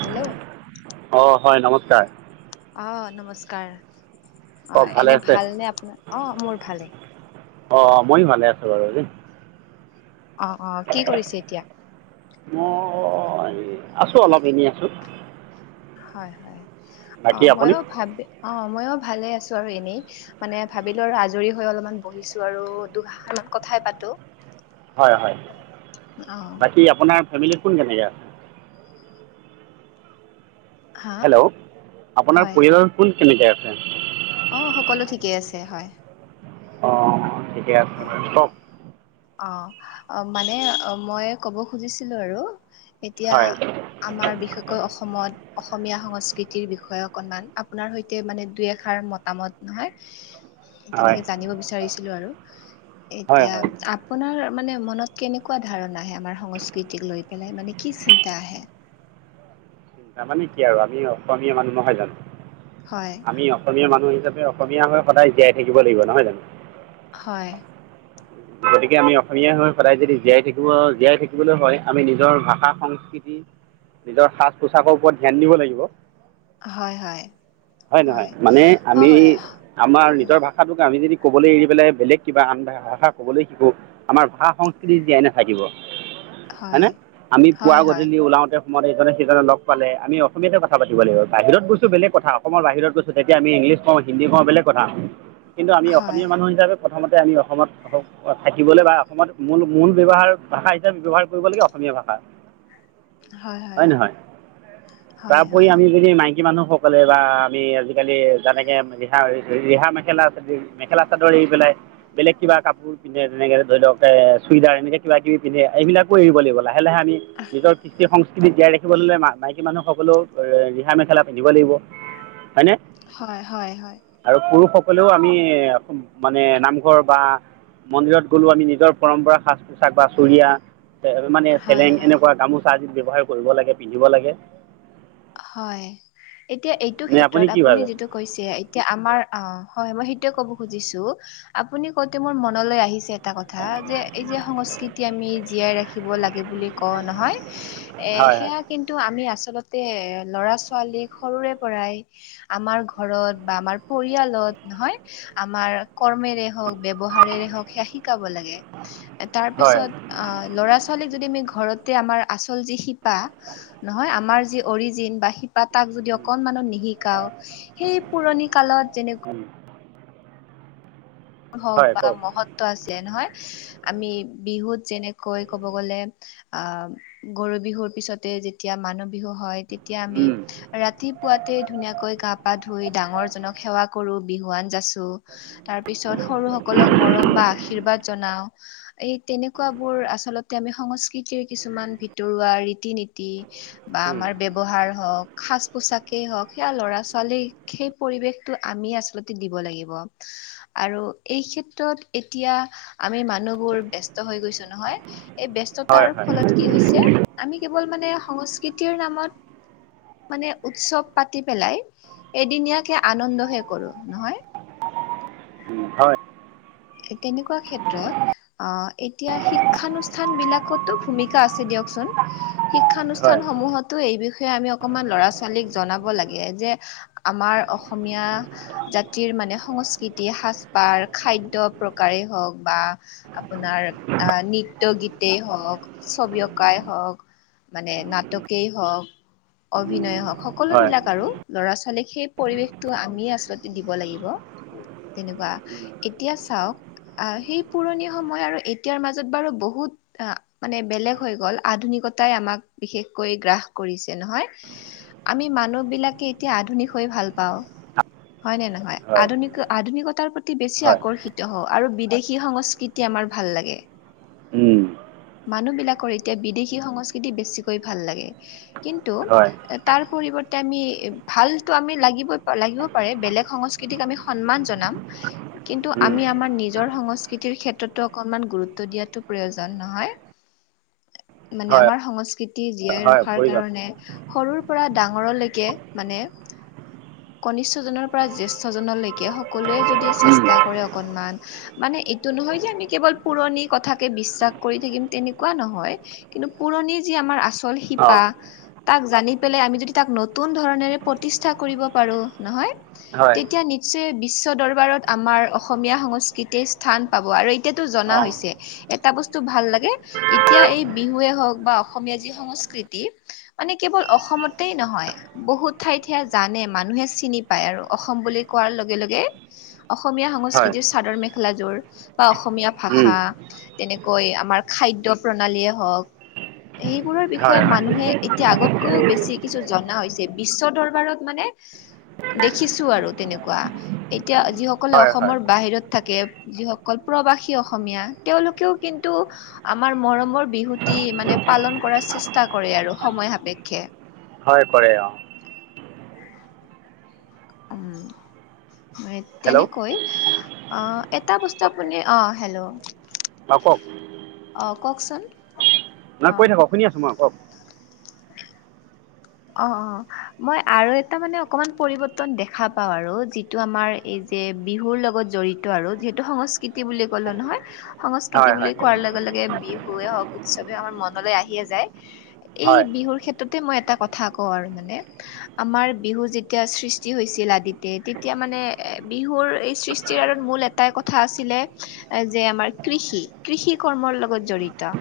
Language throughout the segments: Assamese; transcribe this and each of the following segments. হেল্ল', অ, হয় নমস্কাৰ। অ, নমস্কাৰ অ, কওক ভালে এনে আছে ভালনে আপোনাৰ? অ, মোৰ ভালে। অ, মইও ভালে আছোঁ বাৰু [unintelligible] অ', অ', কি কৰিছে এতিয়া? মই আছোঁ অলপ এনে আছোঁ। হয়-হয় অ, বাকী আপুনি মইয় ভাবি অ, মইয় ভালে আছোঁ আৰু এনেই। মানে ভাবিলোঁ আৰু আজৰি হৈ অলপমান বহিছোঁ আৰু দুখাৰ [unintelligible] কথাই পাতো। হয়-হয় অ বাকী আপোনাৰ ফেমিলিত কোন জন ইয়াৰ? হা হেল্ল', আপোনাৰ হয় পৰিয়ালৰ কোন কেনেকে আছে? অ, সকলো ঠিকেই আছে হয়। অ', অ', ঠিকে আছে অ ক'ক? অ', অ', মানে মই ক'ব খুজিছিলোঁ আৰু এতিয়া হয় আমাৰ বিশেষকৈ অসমত অসমীয়া সংস্কৃতিৰ বিষয়ে অকণমান আপোনাৰ সৈতে মানে দুই এষাৰ মত নামত নহয় হয় তেনেকে জানিব বিচাৰিছিলোঁ আৰু হয় এতিয়া হয় আপোনাৰ মানে মনত কেনেকুৱা ধাৰণা আহে আমাৰ সংস্কৃতিক লৈ পেলাই মানে কি চিন্তা আহে? তাৰ মানে কি আৰু আমি অসমীয়া মানুহ নহয় জনো? হয় আমি অসমীয়া মানুহ হিচাপে অসমীয়া হৈ সদায় জীয়াই থাকিব লাগিব নহয় জানো? হয়। গতিকে আমি অসমীয়াই হৈ সদায় যদি জীয়াই থাকিব জীয়াই থাকিবলৈ হয় আমি নিজৰ ভাষা সং কি-কি নিজৰ সাজ -পোছাকৰ ওপৰত ধ্যান দিব লাগিব। হয় নহয় মানে আমি হয়-হয়-হয়-হয়। আমাৰ নিজৰ ভাষাটোক আমি যদি ক'বলৈ এৰি পেলাই বেলেগ কিব আন ভাষাক কবলৈ শিকো আমাৰ ভাষা সংস্কৃতি জিয়াই নাথাকিব। হয়নে, আমি পুৱা হয় হয় হয় হয় গধূলি ওলাওতে অসমত এইজনে সিজনে লগ পালে আমি অসমীয়াতে কথা পতিব লাগিব বাহিৰত গৈছোঁ বেলেগ কথা অসমৰ বাহিৰত গৈছোঁ তেতিয়া আমি ইংলিছ কওঁ, হিন্দী কওঁ বেলেগ কথা। কিন্তু আমি অসমীয়া মানুহ হিচাপে প্ৰথমতে আমি অসমত নকওঁ অ, থাকিবলৈ বা অসমত মূল-মূল ব্যৱহাৰ ভাষা হিচাপে ব্যৱহাৰ কৰিব লাগে অসমীয়া ভাষা। হয় নহয়? হয় তাৰওপৰি হয় হয় আমি যদি নাই মাইকী মানুহসকলে বা আমি আজিকালি যেনেকে ৰিহা-ৰিহা মেখেলা আছে মেখেলা চাদৰ এৰি পেলাই বেলেগ কিবা কাপোৰ পিন্ধে তেনেকে ধৰি লও এ ছুৰিদাৰ এনেকে কিবা কিবি পিন্ধে এইবিলাকো এৰিব লাগিব। লাহে-লাহে আমি নিজৰ কৃষ্টি সংস্ক সংস্কৃতি জীয়াই ৰাখিবলৈ হলে মাইকী মানুহসকলেও ৰিহা মেখেলা পিন্ধিব লাগিব। হয়নে? হয়, হয়, হয়। আৰু পুৰুষসকলেও আমি মানে নামঘৰ বা মন্দিৰত গলো আমি নিজৰ পৰম্পৰা সাজ পোছাক বা চুুৰিয়া মানে হয় চেলেং হয় এনেকুৱা গামো চা যিত ব্যৱহাৰ কৰিব লাগে পিন্ধিব লাগে। হয়, এতিয়া এইটো নে ক্ষেত্ৰত কি আপুনি ভাবে যিটো কৈছে এতিয়া আমাৰ অ', হয় মই সেইটোয়ে ক'ব খুজিছোঁ আপুনি কৌতে মোৰ মনলৈ আহিছে এটা কথা যে এই যে সংস্কৃতি আমি জীয়াই ৰাখি- শিকিব লাগে বুলি কও নহয়, হয় হয় সেয়া কিন্তু আমি আছলত তে ল'ৰা ছোৱালীক সৰুৰে পৰাই- আমাৰ ঘৰত বা আমাৰ পৰিয়ালত, নহয়? আমাৰ কৰ্মেৰে হওঁক, ব্যৱহাৰেৰে হওঁক, সেয়া শিকাব লাগে। তাৰ হয় পিছত অ, ল'ৰা ছোৱালী যদি আমি ঘৰতে আমাৰ আচল যি বা নহয় আমাৰ যি অৰিজিন বা শি বা তাক যদি অকনমানত নিশিকাও, সেই পুৰণি কালত যেনেক হওক হয় বা কওক মহত্ব আছে নহয়, আমি বিহুত যেনেকৈ ক'ব গলে আহ গৰু বিহুৰ পিছতে যেতিয়া মানুহ বিহু হয় তেতিয়া আমি- ৰাতিপুৱাতে ধুনীয়াকৈ গা পা ধুই ডাঙৰ জনক সেৱা কৰো বিহুৱান যাচো। তাৰ পিছত সৰু সকলক মৰম বা আশীৰ্বাদ জনাও। এই তেনেকুৱাবোৰ আচলতে আমি সংস্কৃতিৰ কিছুমান ভিতৰুৱা ৰীতি নীতি। বা আমাৰ ব্যৱহাৰ হওঁক সাজ পোছাকেই হওক সেয়া ল'ৰা ছোৱালীক সেই পৰিৱেশটো আমি আচলতে দিব লাগিব আৰু এই ক্ষেত্ৰত এতিয়া- আমি মানুহবোৰ ব্যস্ত হৈ গৈছো নহয় এই হয় ব্যস্ততাৰ হয় ফলত কি হৈছে? আমি কেৱল মানে সংস্কৃতিৰ নামত- মানে উৎসৱ পাতি পেলাই এদিনীয়াকে আনন্দহে কৰো নহয়। হয়। তেনেকুৱা ক্ষেত্ৰত- অ এতিয়া শিক্ষানুষ্ঠান বিলাকতো ভূমিকা আছে দিয়কচোন। হয় শিক্ষানুষ্ঠান হয় সমূহতো এই বিষয়ে আমি অকমান ল'ৰা ছোৱালীক জনাব লাগে যে- আমাৰ অসমীয়া জাতিৰ মানে সংস্কৃতি, সাজপাৰ, খাদ্ দ্য প্ৰকাৰেই হওক বা- আপোনাৰ আহ নৃত্য গীতেই হওক ছবি অঁকাই হওক। মানে নাটকেই হওক অভিনয়ে হওক হয় সকলোবিলাক আৰু। লৰা ছোৱালীক সেই পৰিৱেশটো আমি আচলতে দিব লাগিব তেনেকুৱা এতিয়া চাওক সেই পুৰণি সময় আৰু এতিয়াৰ মাজত বাৰু বহুত, আহ মানে বেলেগ হৈ গ'ল আধুনিকতাই আমাক বিশেষকৈ গ্ৰাস কৰিছে নহয়। আমি মানুহ বিলাকে এতিয়া আধুনিক হৈ ভাল পাও হয়নে ন- হয় আধুনিক আধুনিকতাৰ প্ৰতি বেছি আক ৰ্ষিত হও আৰু বিদেশী সংস্কৃতি আমাৰ ভাল লাগে উম- মানুহ বিলাকৰ এতিয়া বিদেশী সংস্কৃতি বেছিকৈ ভাল লাগে কিন্তু হয় হয় তাৰ পৰিৱৰ্তে আমি ভালতো আমি লাগিব লাগিব পাৰে বেলেগ সংস্ক কৃতিক আমি সন্মান জনাম। কিন্তু আমি আমাৰ নিজৰ সংস্কৃতিৰ ক্ষেত্ৰতো অকণমান গুৰুত্ব দিয়াটো প্ৰয়োজন নহয়। মানে হয় আমাৰ সংস্কৃতি জীয়াই হয় ৰখাৰ প্ৰয়োজন কাৰণে। সৰুৰ পৰা ডাঙৰলৈকে মানে কনিষ্ঠজনৰ পৰা জেষ্ঠ জনলৈকে সকলোৱে যদি চেষ্টা কৰে অকনমান মানে এইটো নহয় যে আমি কেৱল পুৰণি কথাকে বিশ্বাস কৰি থাকিম তেনেকুৱা নহয়। কিন্তু পুৰণি যি আমাৰ আচল অঁ শিপা তাক জানি পেলাই আমি যদি তাক নতুন ধৰণৰে প্ৰতিষ্ঠা কৰিব পাৰো নহয়। হয় তেতিয়া নৃ- যে বিশ্ব দৰবাৰত আমাৰ অসমীয়া সংস্কৃতি স্থান পাব আৰু এতিয়াতো জনা অঁ হৈছে। এটা বস্তু ভাল লাগে এতিয়া এই বিহুৱে হওক বা অসমীয়া যি সংস্কৃতি মানে কেৱল অসমতেই নহয় বহুত ঠাইতে জানে মানুহে চিনি পায় আৰু অসম বুলি কোৱাৰ লগে লগে অসমীয়া হয় সংস্কৃতিৰ চাদৰ মেখেলাযোৰ বা অসমীয়া ভাষা। তেনেকৈ আমাৰ খাদ্য প্ৰণালীয়ে হওক। সেইবোৰৰ হয় বিষয়ে মানুহে এতিয়া আগতকৈও বেছি। কিছু জনা হৈছে বিশ্ব দৰবাৰত মানে দেখিছো আৰু তেনেকুৱা এতিয়া যিসকলে হয় হয় অসমৰ বাহিৰত থাকে যিসকল প্ৰবাসী অসমীয়া তেওঁলোকেও কিন্তু আমাৰ মৰমৰ বিহুটি মানে পালন কৰা চেষ্টা কৰে আৰু সময় সাপেক্ষে। হয় কৰে অ। উম মানে হেল্ল' তেনেকৈ অ এটা বস্তু আপুনি, অ হেল্ল'। অ কওক? অ কওকচোন? নাই অ কৈ থাকক শুনি আছো মই, কওক? অ অ মই আৰু এটা মানে অকমান পৰিৱৰ্তন দেখা পাওঁ আৰু যিটো আমাৰ এইজ যে বিহুৰ লগত জড়িত আৰু যিহেতু সংস্কৃতি বুলি ক'লো নহয়। সংস্কৃতি হয় বুলি হয় কোৱাৰ লগে লগে বিহুৱে হওক উৎসৱে আমাৰ মনলে আহিয়ে যায়। এই হয় বিহুৰ ক্ষেত্ৰতে মই এটা কথা কওঁ আৰু মানে আমাৰ বিহু যেতিয়া সৃষ্টি হৈছিল আদিতে, তেতিয়া মানে বিহুৰ এই সৃষ্টিৰ আৰত মূল এট- টাই কথা আছিলে যে আমাৰ কৃষি, কৃষি কৰ্মৰ লগত জড়িত।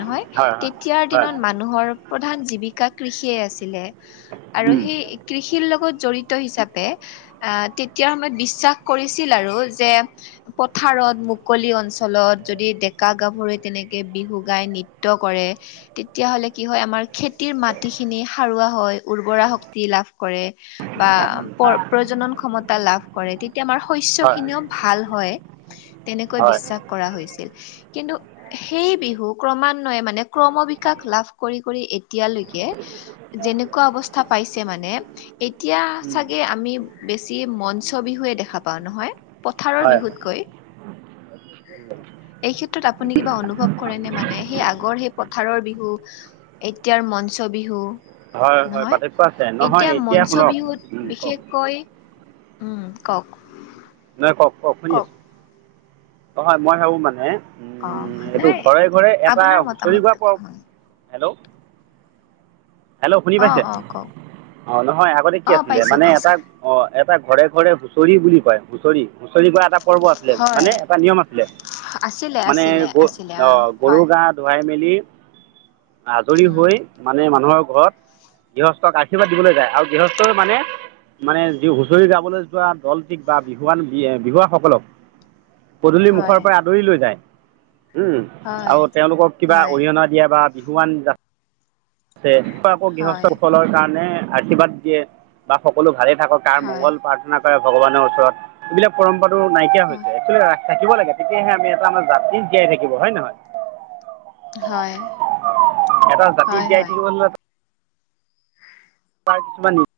নহয় হয় হয় তেতিয়াৰ হয় হয় দিনত মানুহৰ প্ৰধান জীৱিকা কৃষিয়ে আছ- ছিলে আৰু সেই কৃষিৰ লগত জড়িত হিচাপে আহ তেতিয়াৰ সময়ত বিশ্বাস কৰিছিল আৰু যে পথাৰত মুকলি অঞ্চলত যদি ডেকা গাভৰু তেনেকে বিহু গাই নৃত্য কৰে। তেতিয়া হ'লে কি হয় আমাৰ খেতিৰ মাটিখিনি সাৰুৱা হয়, উৰ্বৰা শক্তি লাভ কৰে। বা প্ৰজনন ক্ষমতা লাভ কৰে, তেত- তে আমাৰ শস্য হয় খিনিও ভাল হয় তেনেকৈ বিশ্বাস কৰা হৈছিল। কিন্তু সেই বিহু ক্ৰমানয়ে মানে ক্ৰম বিকাশ লাভ কৰি কৰি এতিয়ালৈকে যেনেকুৱা অৱস্থা পাইছে মানে এতিয়া চাগে আমি বেছি মঞ্চ বিহুৱে দেখা পাওঁ নহয়। পথাৰৰ হয় বিহুতকৈ [unintelligible] এই ক্ষেত্ৰত আপুনি কিবা অনুভৱ কৰেনে মানে সেই আগৰ সেই পথাৰৰ বিহু এতিয়াৰ মঞ্চ বিহু, হয় হয় নহয় পাৰ্থক্য আছে নহয় এতিয়া মঞ্চ শুনক বিহুত কওক বিশেষকৈ উম, কওক? নহয় কওক কওক? শুনি আছো, অ হয় মই ভাবোঁ মানে অ উম সেইটো নাই ঘৰে ঘৰে এটা আপোনাৰ হুচৰি মতামত গোৱা প হেল্ল' হেল্ল' শুনি অ পাইছে? অ কওক অ নহয় আগতে কি অ আছিলে পাইছো মানে পাইছো এটা অ এটা ঘৰে ঘৰে হুঁচৰি বুলি কয় হুঁচৰি হুঁচৰি কোৱা এটা পৰ্বত লে হয় মানে এটা নিয়ম আছিলে, আছিলে মানে আছিলে গৰু আছিলে অ গৰু হয় গাত ধুৱাই মেলি আজৰি উম হৈ মানে মানুহক ঘৰত গৃহস্থক আশীৰ্বাদ দিবলৈ যায় আৰু গৃহস্থই মানে মানে যি হুঁচৰি যাবলৈ যোৱা দলটিক বা বিহুৱান বিহুৱাসকলক পদূলি মুখৰ হয় পৰা আদৰি লৈ যায়, উম হয় আৰু তেওঁলোকক কিবা হয় অৰিহণা কেতিয়াবা বিহুৱান [unintelligible] আকৌ হয় গৃহস্থসকলৰ কাৰণে আশীৰ্বাদ দিয়ে বা সকলো ভালে থাকক তাৰ হয়, মংগল প্ৰাৰ্থনা কৰে ভগৱানৰ ওচৰত। এইবিলাক পৰম্পৰাটো নাইকিয়া হয়, হৈছে। [unintelligible] থাকিব লাগে তেতিয়াহে আমি এটা আমাৰ জাত্ৰী জীয়াই থাকিব হয় নে নহয়? হয়, এটা জাতি হয়, জীয়াই হয়। থাকিব [unintelligible] প্ৰায় কিছুমান [unintelligible]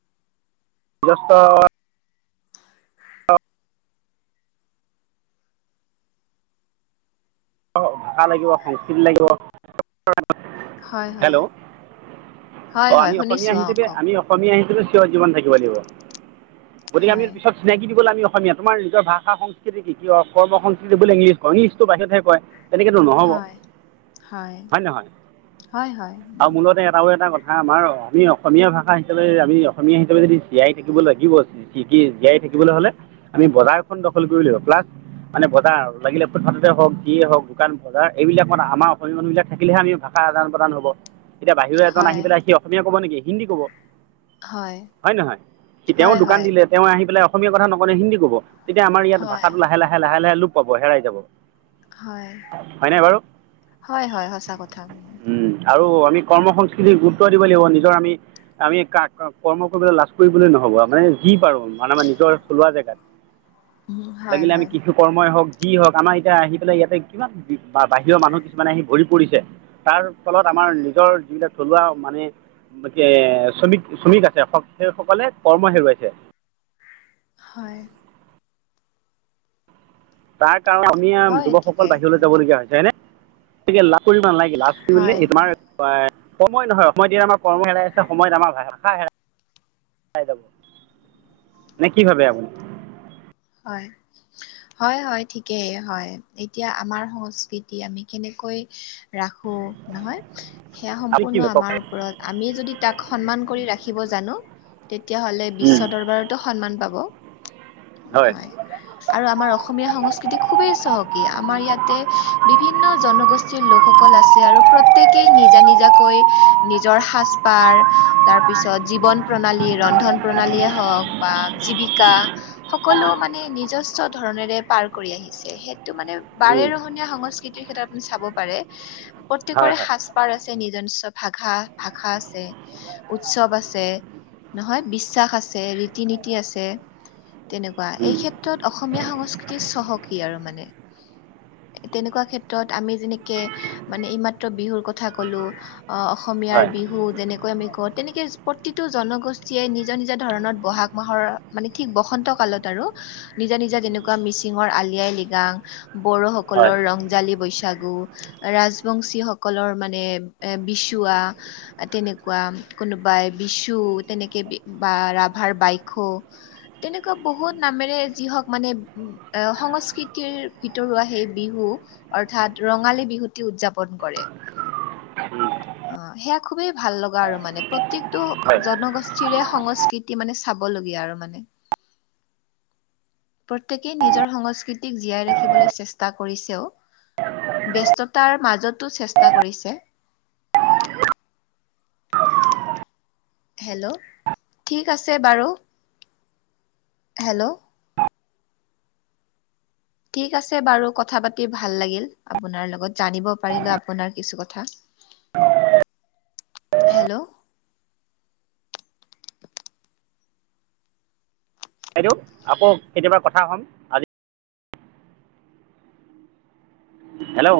গৃহস্থ [unintelligible] ভাষা লাগিব, সংস্কৃতি লাগিব। [unintelligible] হয়, হয়, হেল্ল' হয়, অ' হয়, আমি অসমীয়া শুনিছো অ, হিচাপে কওক আমি অসমীয়া হিচাপে চিৰ জীৱন থাকিব লাগিব। গতিকে আমি হয়, পিছত চিনাকি দিবলৈ আমি অসমীয়া। তোমাৰ নিজৰ ভাষা সংস্কৃতি কি? কৰ্ম সংস্কৃতি বুলি ইংলিছ ইংলিছটো বাহিৰতহে কয়। তেনেকেতো নহ'ব, হয়। হয় নে নহয়? হয়, হয়, আৰু মূলতে এটাও এটা কথা হা আমাৰ আমি অসমীয়া ভাষা হিচাপে আমি অসমীয়া হিচাপে যদি জীয়াই থাকিব লাগিব শিকি জীয়াই থাকিবলৈ হ'লে আমি বজাৰখন দখল কৰিব লাগিব। প্লাছ মানে বজাৰ আৰু লাগিলে আৰু প্ৰথামতে হওক। যিয়ে হওক দোকান বজাৰ এইবিলাক মানে আমাৰ অসমীয়া মানুহবিলাক থাকিলেহে আমি ভাষা আদান প্ৰদান হ'ব। এতিয়া বাহিৰৰ এজন হয়, আহি পেলাই সি অসমীয়া ক'ব নেকি? হিন্দী ক'ব। হয় নহয়? তেওঁ হয়, দোকান হয়। দিলে তেওঁ আহি পেলাই অসমীয়া কথা নকয় নহয় হিন্দী ক'ব। তেতিয়া আমাৰ ইয়াত হয়, ভাষাটো লাহে লাহে লাহে লাহে লোপ পাব, হেৰাই যাব। হয়। হয়নে বাৰু হয়, হয় সঁচা কথা। আৰু আমি কৰ্ম সংস্কৃতিৰ গুৰুত্ব দিব লাগিব। নিজৰ আমি আমি কা কৰ্ম কৰিব লাজ কৰিবলৈ নহ'ব। মানে যি পাৰো মানে আমাৰ নিজৰ থলুৱা জেগাত। [inaudible] হয়, লাগিলে আমি হয়, কিছু কৰ্মই হওক যি হওক আমাৰ এতিয়া আহি ইয়াতে কিমান বাহিৰৰ মানুহ কিছুমানে আহি ভৰি পৰিছে। তাৰ ফলত আমাৰ নিজৰ যিবিলাক থলুৱা মানে কি শ্ৰমিক শ্ৰমিক আছে সেইসকলে কৰ্ম হেৰুৱাইছে। হয়। তাৰ কাৰণ আমি আ হয়, যুৱকসকল ঠিকেই বাহিৰলৈ উম, যাব লগীয়া হৈছে, হয়নে? গতিকে লাজ কৰিব নালাগে। লাজ কৰিলে হয়, হয়, তোমাৰ সময় নহয়। সময় দি আমাৰ কৰ্ম হেৰাই আছে সময়ত আমাৰ ভা ভাষা হেৰা পাই যাব। মানে কি ভাবে আপুনি? হয়। হয়, হয় ঠিকেই। হয়, এতিয়া আমাৰ সংস্কৃতি আমি কেনেকৈ ৰাখো নহয় সেয়া আপুনি কি সম্পূৰ্ণ ভাবে কওক আমাৰ ওপৰত। আমি যদি তাক সন্মান কৰি ৰাখিব জানো তেতিয়াহ'লে বিশ্ব দৰবাৰতো সন্মান পাব। হয় আৰু আমাৰ অসমীয়া সংস্কৃতি খুবেই চহকী। আমাৰ ইয়াতে বিভিন্ন জনগোষ্ঠীৰ লোকসকল আছে আৰু প্ৰত্যেকেই নিজা নিজাকৈ নিজৰ সাজ-পাৰ তাৰপিছত জীৱন-প্ৰণালী, ৰন্ধন-প্ৰণালীয়ে হওক বা জীৱিকা সকলো মানে নিজস্ব ধৰনেৰে পাৰ কৰি আহিছে। সেইটো মানে বাৰে ৰহনীয়া সংস্কৃতি আপুনি চাব পাৰে হয় হয় প্ৰত্যেকৰে সাজ পাৰ আছে, নিজস্ব ভাষা ভাষা আছে। উৎচৱ আছে, নহয় বিশ্বাস আছে, ৰীতি-নীতি আছে। তেনেকুৱা এই ক্ষেত্ৰত অসমীয়া সংস্কৃতি চহকী আৰু মানে। তেনেকুৱা ক্ষেত্ৰত আমি যেনেকে মানে এইমাত্ৰ বিহুৰ কথা ক'লো অ' অসমীয়াৰ হয় বিহু যেনেক কৈ আমি কওঁ তেনেকে প্ৰতিটো জনগোষ্ঠীয়ে নিজৰ নিজৰ ধৰণত ব'হাগ মাহৰ মানে ঠিক বসন্ত কালত আৰু নিজা নিজা যেনেকুৱা মিচিংৰ আলি আই লৃগাং, বড়োসকল হয় সকলৰ ৰংজালী বৈশাগু। ৰাজবংশী সকলৰ মানে এ বিচুৱা। এ তেনেকুৱা কোনোবাই বিচু তেনেকে বা ৰাভাৰ বাইখু এনেকুৱা বহুত নামেৰে যি হওঁক মানে এ সংস্কৃতিৰ ভিতৰুৱা সেই বিহু অৰ্থাৎ ৰঙালী বিহুটি উদযাপন কৰে। অঁ, সেয়া খুবেই ভাল লগা আৰু মানে প্ৰত্যেকটো হয় জনগো গোষ্ঠীৰে সংস্কৃতি মানে চাবলগীয়া আৰু মানে। প্ৰত্যেকেই নিজৰ সংস্কৃতিক জীয়াই ৰাখিবলৈ চেষ্টা কৰিছেও। ব্যস্ততাৰ মাজতো চেষ্টা কৰিছে। হেল্ল' ঠিক আছে বাৰু। হেল্ল' ঠিক আছে বাৰু কথা পাতি ভাল লাগিল আপোনাৰ লগত জানিব পাৰিলো আপোনাৰ কিছু কথা। হেল্ল' বাইদেউ আকৌ কেতিয়াবা কথা হম। আজি হেল্ল'